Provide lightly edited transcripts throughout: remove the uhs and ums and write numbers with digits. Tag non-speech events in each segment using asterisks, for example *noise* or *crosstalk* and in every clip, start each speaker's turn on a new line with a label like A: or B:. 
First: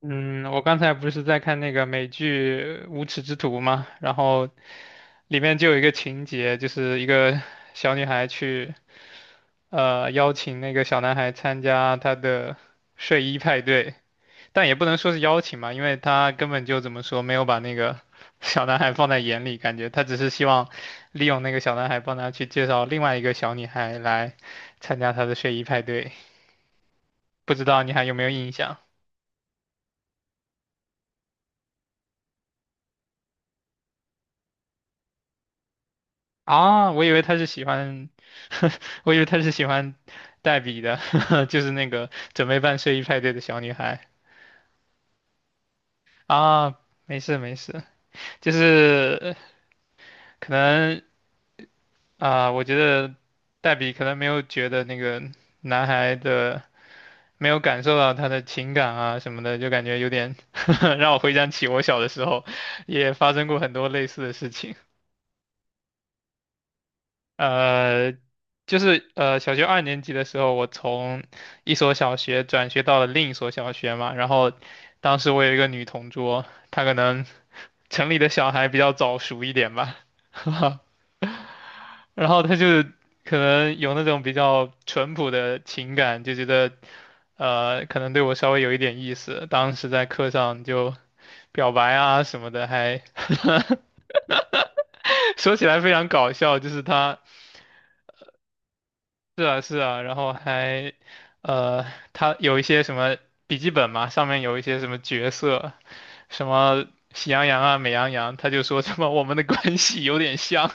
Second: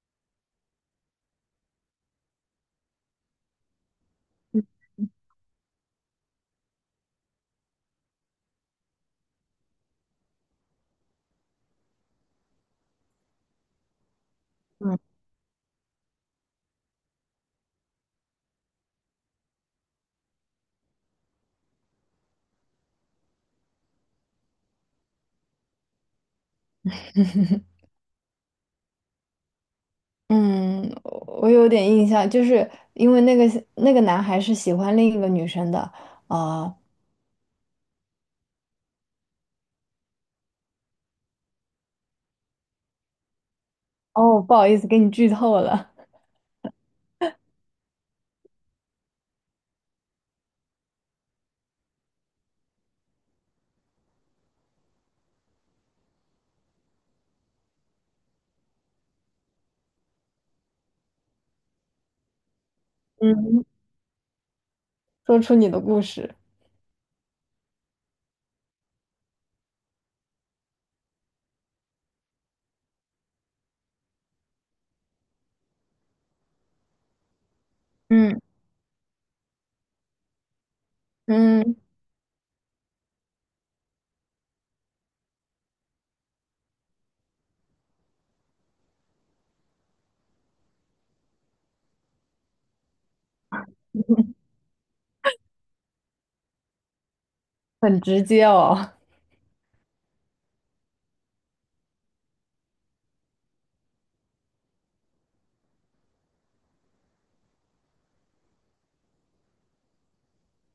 A: 嗯，我刚才不是在看那个美剧《无耻之徒》嘛，然后里面就有一个情节，就是一个小女孩去，邀请那个小男孩参加她的睡衣派对，但也不能说是邀请嘛，因为她根本就怎么说，没有把那个 *laughs* 小男孩放在眼里，感觉她只是希望利用那个小男孩帮她去介绍另外一个小女孩来参加她的睡衣派对，不知道你还有没有印象？
B: 嗯，我有点印象，就是因为那个男孩是喜欢另一个女生的，啊、
A: 啊，我以为他是喜欢，*laughs* 我以为他是喜欢黛比的，*laughs* 就是那个准备办睡衣派对的小女孩
B: 哦，不好意思，给你剧透了，
A: 啊。没事没事，就是可能啊、我觉得黛比可能没有觉得那个男孩的，没有感受到他的情感啊什么的，就感觉有点 *laughs* 让我回想起我小的时候也发生过
B: 嗯
A: 很多类似的事情。
B: *laughs* 说出你的故事，
A: 呃，就是小学二年级的时候，我从一所小学转学到了另一所小学嘛。然后当时我有一个女同桌，她可能 *laughs* 城里的
B: 嗯
A: 小孩比较早熟一点吧，*laughs*
B: 嗯，
A: 然后她就是可能有那种比较淳朴的情感，就觉得可能对我稍微有一点意思。当时在课上就表白啊什么的，还
B: *laughs*
A: *laughs* 说起来非常搞笑，就是她。
B: 很直接哦，
A: 是啊，是啊，然后还，呃，他有一些什么笔记本嘛，上面有一些什么角色，什么喜羊羊啊、美羊羊，他就说什么我们的关系有点像，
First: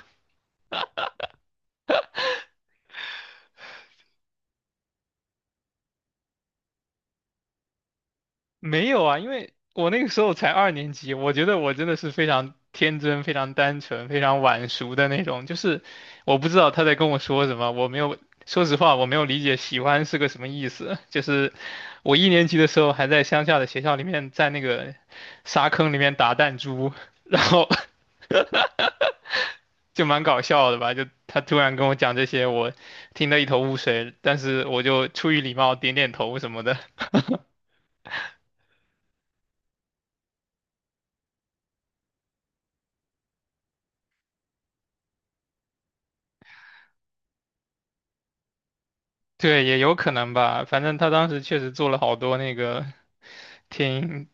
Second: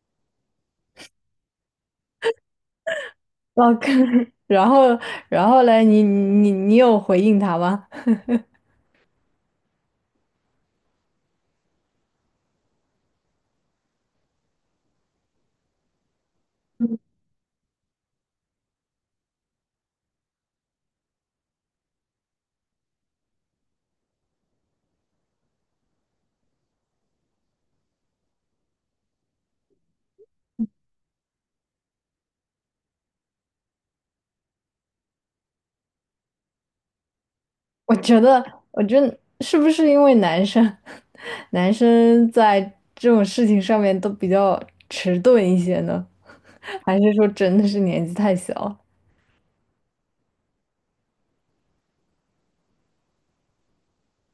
B: 哦，可 *laughs* 然后然后嘞，你有回应他吗？*laughs*
A: 没有啊，因为我那个时候才二年级，我觉得我真的是非常天真、非常单纯、非常晚熟的那种。就是我不知道他在跟我说什么，我没有，说实话，我没有理解喜欢是个什么意思。*laughs* 就是我一年级的时候还在乡下的学校里面，在那个沙坑里面打弹珠，然后 *laughs* 就蛮搞笑的吧。就他突然跟我讲这些，我听得一头雾水，但是我就出于礼貌点点头什么的。
B: 我觉得，我觉得是不是因为男生 *laughs* 男生在这种事情上面都比较迟钝一些呢？*laughs* 还是说真的是年纪太小？
A: 对，也有可能吧。反正他当时确实做了好多那个挺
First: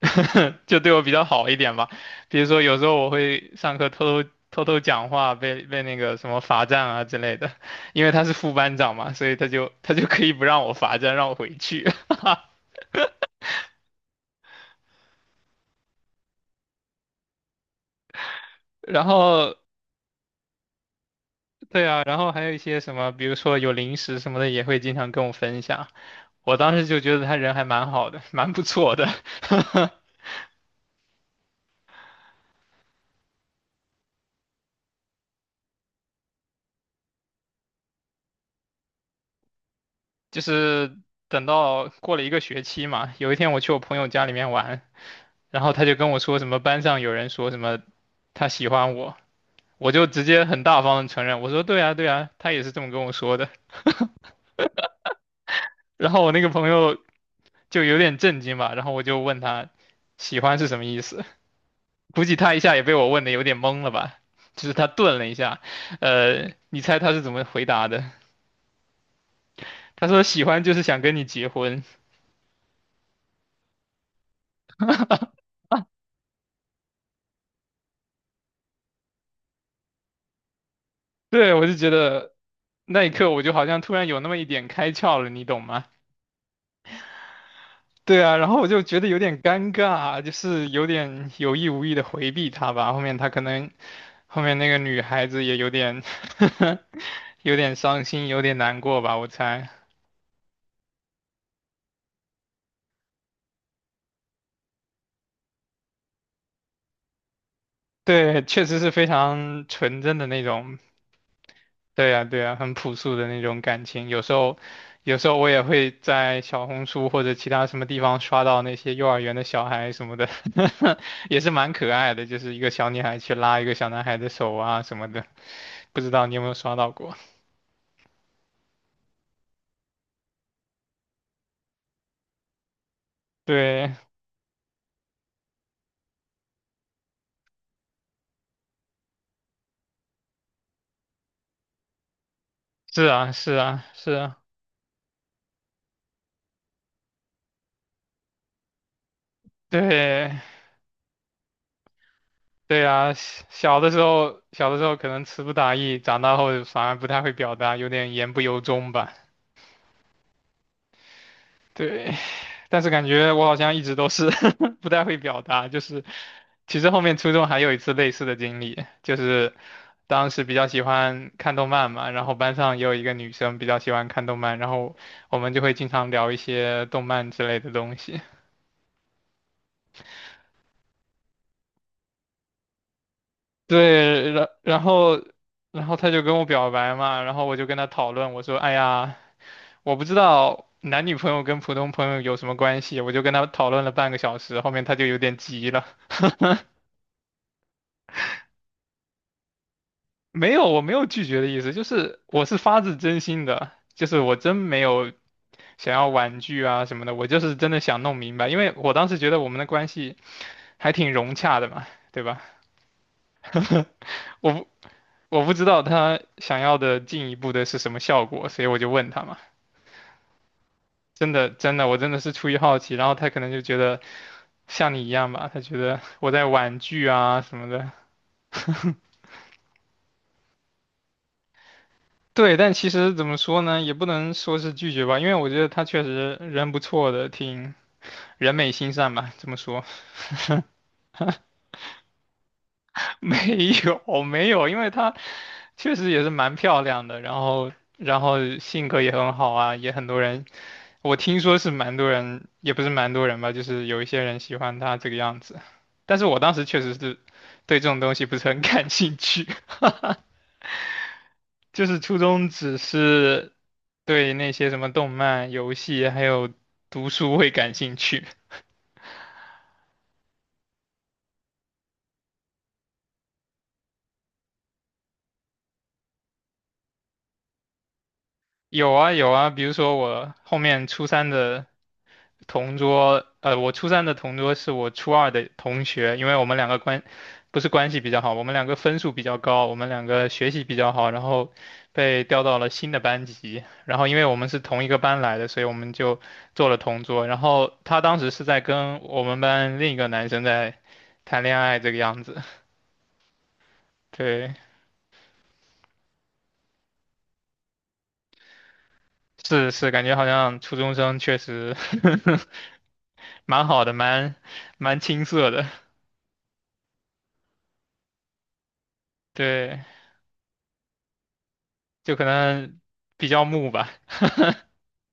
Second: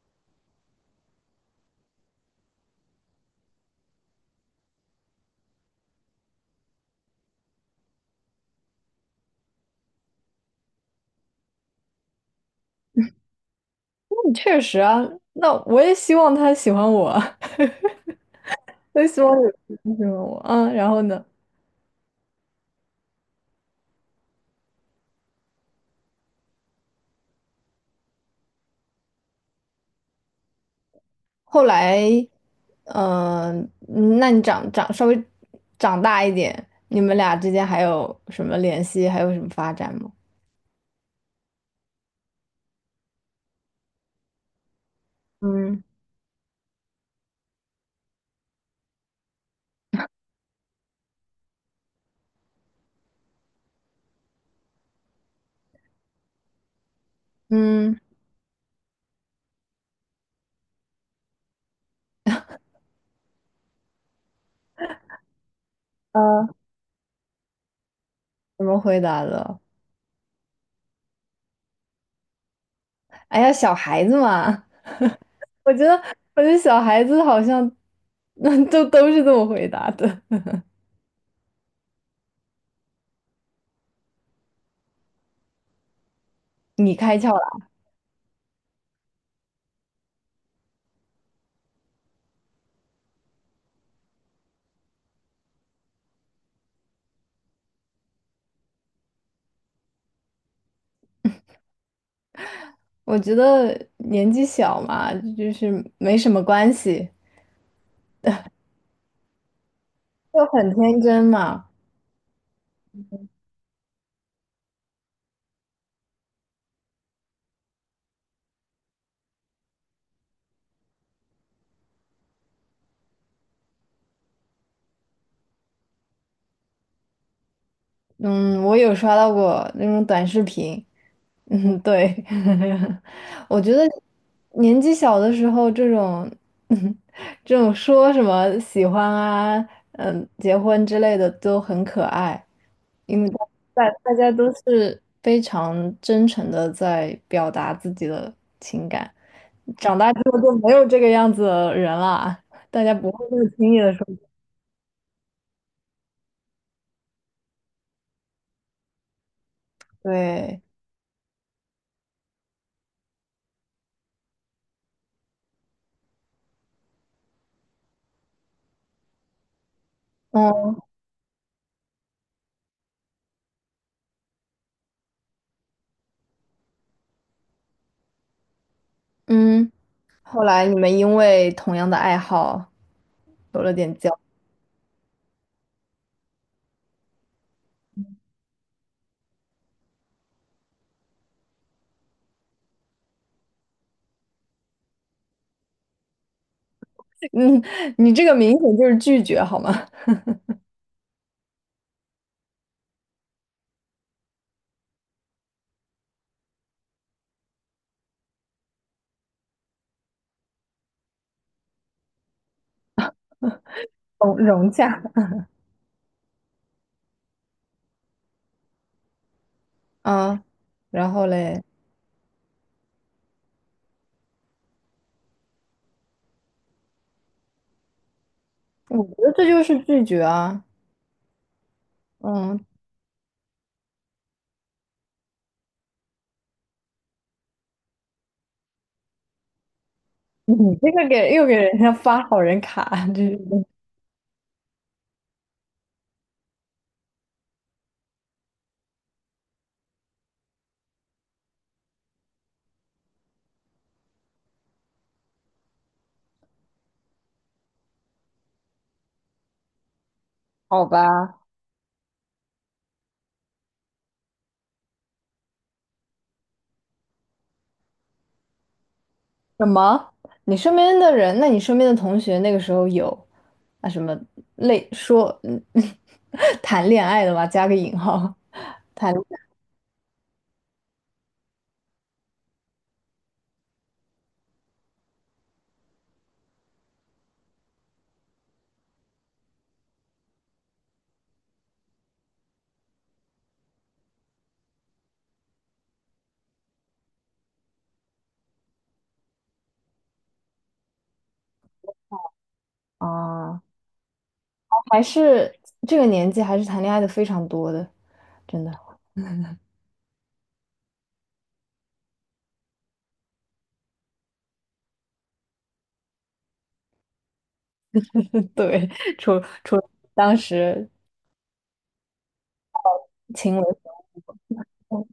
A: *laughs* 就对我比较好一点吧。比如说有时候我会上课偷偷偷偷讲话，被那个什么罚站啊之类的。因为他是副班长嘛，所以他就可以不让我罚站，让我回去。
B: 确实啊，那我也希望他喜欢我，*laughs*
A: *laughs*
B: 我
A: 然
B: 也希望有
A: 后
B: 人喜欢我。嗯，然后呢？
A: 对啊，然后还有一些什么，比如说有零食什么的，也会经常跟我分享。我当时就觉得他人还蛮好的，蛮不错的。*laughs*
B: 后来，嗯、嗯那你长稍微长大一点，你们俩之间还有什么联系，还有什么发展吗？
A: 就是等到过了一个学期嘛，有一天我去我朋友家里面玩，然后
B: 嗯
A: 他就跟我说什么班上有人说什么他喜欢我，我就直接很大方的承认，我说对啊对啊，他也是这么跟我说的。然后我那个朋友就有
B: 嗯，
A: 点震惊吧，然后我就问他喜欢是什么意思，估计他一下也被我问的有点懵了吧，就是他顿了一下，
B: 呃，
A: 你猜他是怎么回答的？
B: 怎么回答的？
A: 他说喜欢就是想跟你结婚。
B: 哎呀，小孩子嘛，我觉得，我觉得小孩子好像，*laughs* 那都是这么回答的。
A: *laughs* 对，我就觉得那一刻我就好像突然有那么一点开窍了，你懂吗？
B: 你开窍了，
A: 对啊，然后我就觉得有点尴尬啊，就是有点有意无意的回避他吧。后面他可能，后面那个女孩子也有点 *laughs* 有点伤心，有点难过吧，我猜。
B: 我觉得年纪小嘛，就是没什么关系。
A: 对，确实是非常纯真的那
B: 就很
A: 种
B: 天真嘛。
A: 对呀，对呀，很朴素的那种感情。有时候，有时候我也会在小红书或者其他什么地方刷到那些幼儿园的小孩什么的，*laughs* 也是蛮可爱的，就是一个小女孩去拉一个小男孩的手啊什么的。不知道你有没有刷到过？
B: 嗯，我有刷到过那种短视频。嗯，对，*laughs* 我觉得
A: 对，
B: 年纪小的时候，这种说什么喜欢啊，嗯，结婚之类的都很可爱，
A: 是
B: 因为
A: 啊，是啊，
B: 大
A: 是
B: 大家
A: 啊，
B: 都是非常真诚的在表达自己的情感。长大之
A: 对，
B: 后就没有这个样子的人了，大
A: 对
B: 家不
A: 啊。小
B: 会那么轻易
A: 小的
B: 的
A: 时
B: 说
A: 候，小的时候可能词不达意，长大后反而不太会表达，有点言不由衷吧。
B: 对。
A: 对，但是感觉我好像一直都是 *laughs* 不太会表达，就是其实后面初中还有一次类似的经历，就是当时比较
B: 嗯。
A: 喜欢看动漫嘛，然后班上也有一个女生比较喜欢看动漫，然后我们就会经常聊一些动漫之类的东西。
B: 嗯，后来你们因为同样的爱好有
A: *laughs*
B: 了点交，
A: 对，然后然后她就跟我表白嘛，然后我就跟她讨论，我说，哎呀，我不知道。男女朋友跟普通朋友有什么关系？我就跟她讨论了半个小时，后面她就有点急了。
B: 嗯，你这个明显就是拒绝好吗？*laughs*
A: 没有，我没有拒绝的意思，就是我是发自真心的，就是我真没有想要婉拒啊什么的，我就是真的想弄明白，因为我当时觉得我们的关系还挺融洽的嘛，对吧？
B: 融
A: 我不
B: 融洽，
A: 我不知道他想要的进一步的是什么效果，所以我就问他嘛，
B: 啊，然后
A: 真的
B: 嘞，
A: 真的，我真的是出于好奇，然后他可能就觉得像你一样吧，他觉得我在婉拒啊什么的。
B: 我觉得这就是拒绝啊，
A: 对，
B: 嗯，
A: 但其实怎么说呢，也不能说是拒绝吧，因为我觉得他确实人不错的，挺人美心善吧，这么说
B: *laughs* 你这个给又给人家发好人卡，
A: *laughs*
B: 这是
A: 没有没有，因为她确实也是蛮漂亮的，然后性格也很好啊，也很多人，我听说是蛮多人，也不是蛮多人吧，就是有一些人喜欢她这个样子，但是我当时确实是对这种东西不是很 *laughs* 感兴趣，
B: *laughs* 好吧？
A: *laughs* 就是初中只是对那些什么动漫、游戏还有读书会感兴趣。
B: 什么？你身边的人，那你身边的同学那个时候有啊什么类说嗯 *laughs* 谈恋爱的吧，加个引号
A: 有啊
B: 谈
A: 有啊，比如说我后面初三的同桌，我初三的同桌是我初二的同学，因为我们两个关，不是关系比较好，我们两个分数比较高，我们两个学习比较好，然后被调到了新的班级，然后因为我们是同一个班来的，所以我们就做了同桌，然后他当时是在跟我们班另一个男生在谈恋爱这个样子，
B: 啊。
A: 对，
B: 还是这个年纪还是谈恋爱的非常多的，真的。
A: 是是，感觉好像初中生确实 *laughs* 蛮好的，蛮青涩的，
B: *laughs* 对，除
A: 对，
B: 当时
A: 就可能比较
B: 情
A: 木
B: 为
A: 吧。
B: 何物，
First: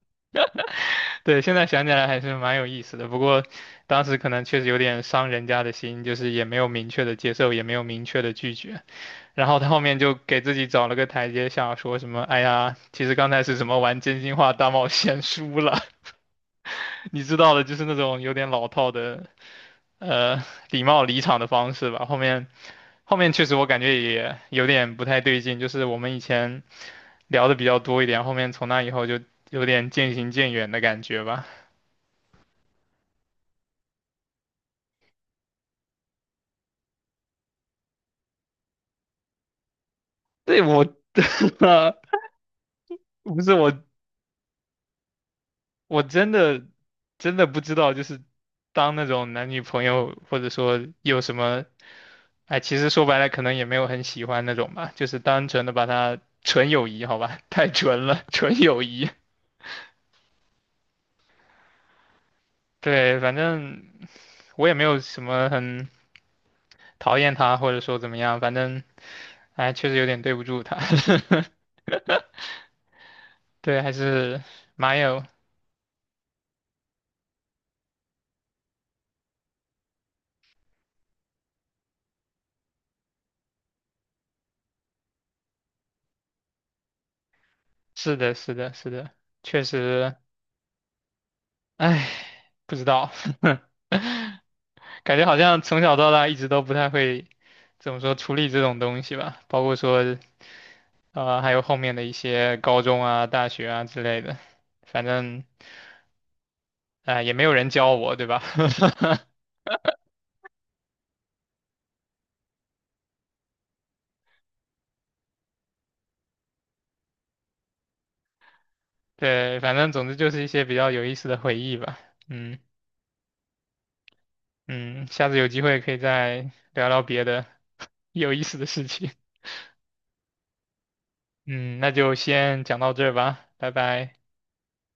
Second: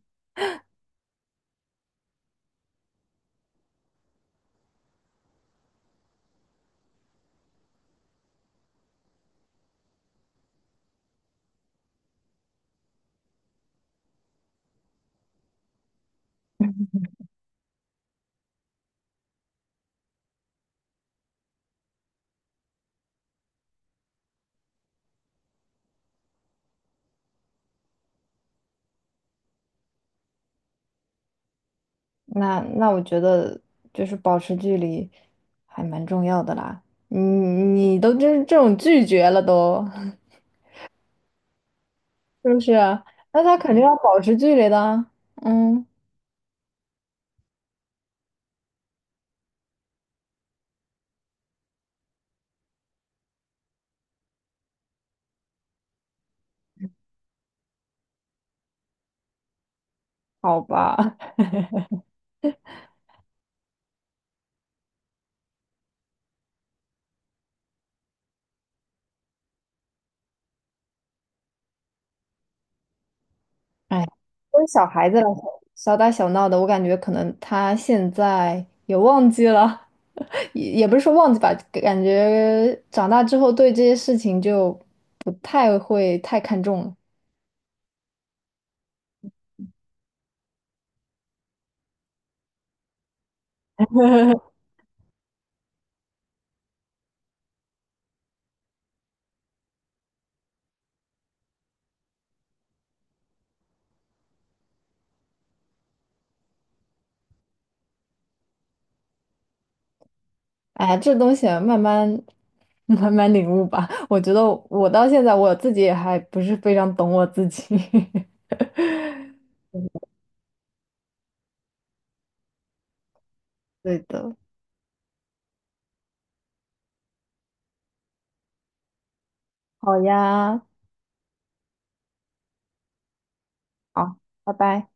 A: 对，现在想起来还是蛮有意思的，不过当时可能确实有点伤人家的心，就是也没有明确的接受，也没有明确的拒绝，然后他后面就给自己找了个台阶下，说什么“哎呀，其实刚才是什么玩真心话大冒险输了”，*laughs* 你知道的，就是那种有点老套的，呃，礼貌离场的方式吧。后面确实我感觉也有点不太对劲，就是我们以前聊的比较多一点，后面从那以后就有点渐行渐远的感觉吧。
B: 那我觉得就是保持距离还蛮重要的啦。你都这种拒绝了都，
A: 对我，*laughs*
B: *laughs* 是不是啊？
A: 不
B: 那
A: 是
B: 他
A: 我，
B: 肯定要保持距离的啊嗯，
A: 我真的真的不知道，就是当那种男女朋友或者说有什么，哎，其实说白了可能也没有很喜欢那种吧，就是单纯的把它纯友谊，好吧，*laughs* 太纯了，纯友谊。
B: 好吧。
A: 对，反正我也没有什么很讨厌他或者说怎么样，反正哎，确实有点对不住他。*laughs* 对，还
B: 哎，
A: 是
B: 作为小
A: 蛮
B: 孩子
A: 有，
B: 来说，小打小闹的，我感觉可能他现在也忘记了，*laughs* 也不是说忘记吧，感觉长大之后对这些事情就不太会太看重了。
A: 是的，是的，是的，确实。唉，不知道，*laughs* 感觉好像从小到大一直都不太会怎么说处理这种东西吧，包括说还有后面的一些高中啊、大学啊之类的，反正啊、也没有人教我，对吧？*laughs*
B: 哎呀这东西啊慢慢 *laughs* 慢慢领悟吧。我觉得我到现在我自己也还不是非常懂我自己。*laughs*
A: 对，反正总之就是一些比较有意思的回忆吧。嗯
B: 对的，
A: 嗯，下次有机会可以再聊聊别的有意思的事情。*laughs*
B: 好呀，
A: 嗯，那就先讲到这儿吧，拜拜。
B: 好，拜拜。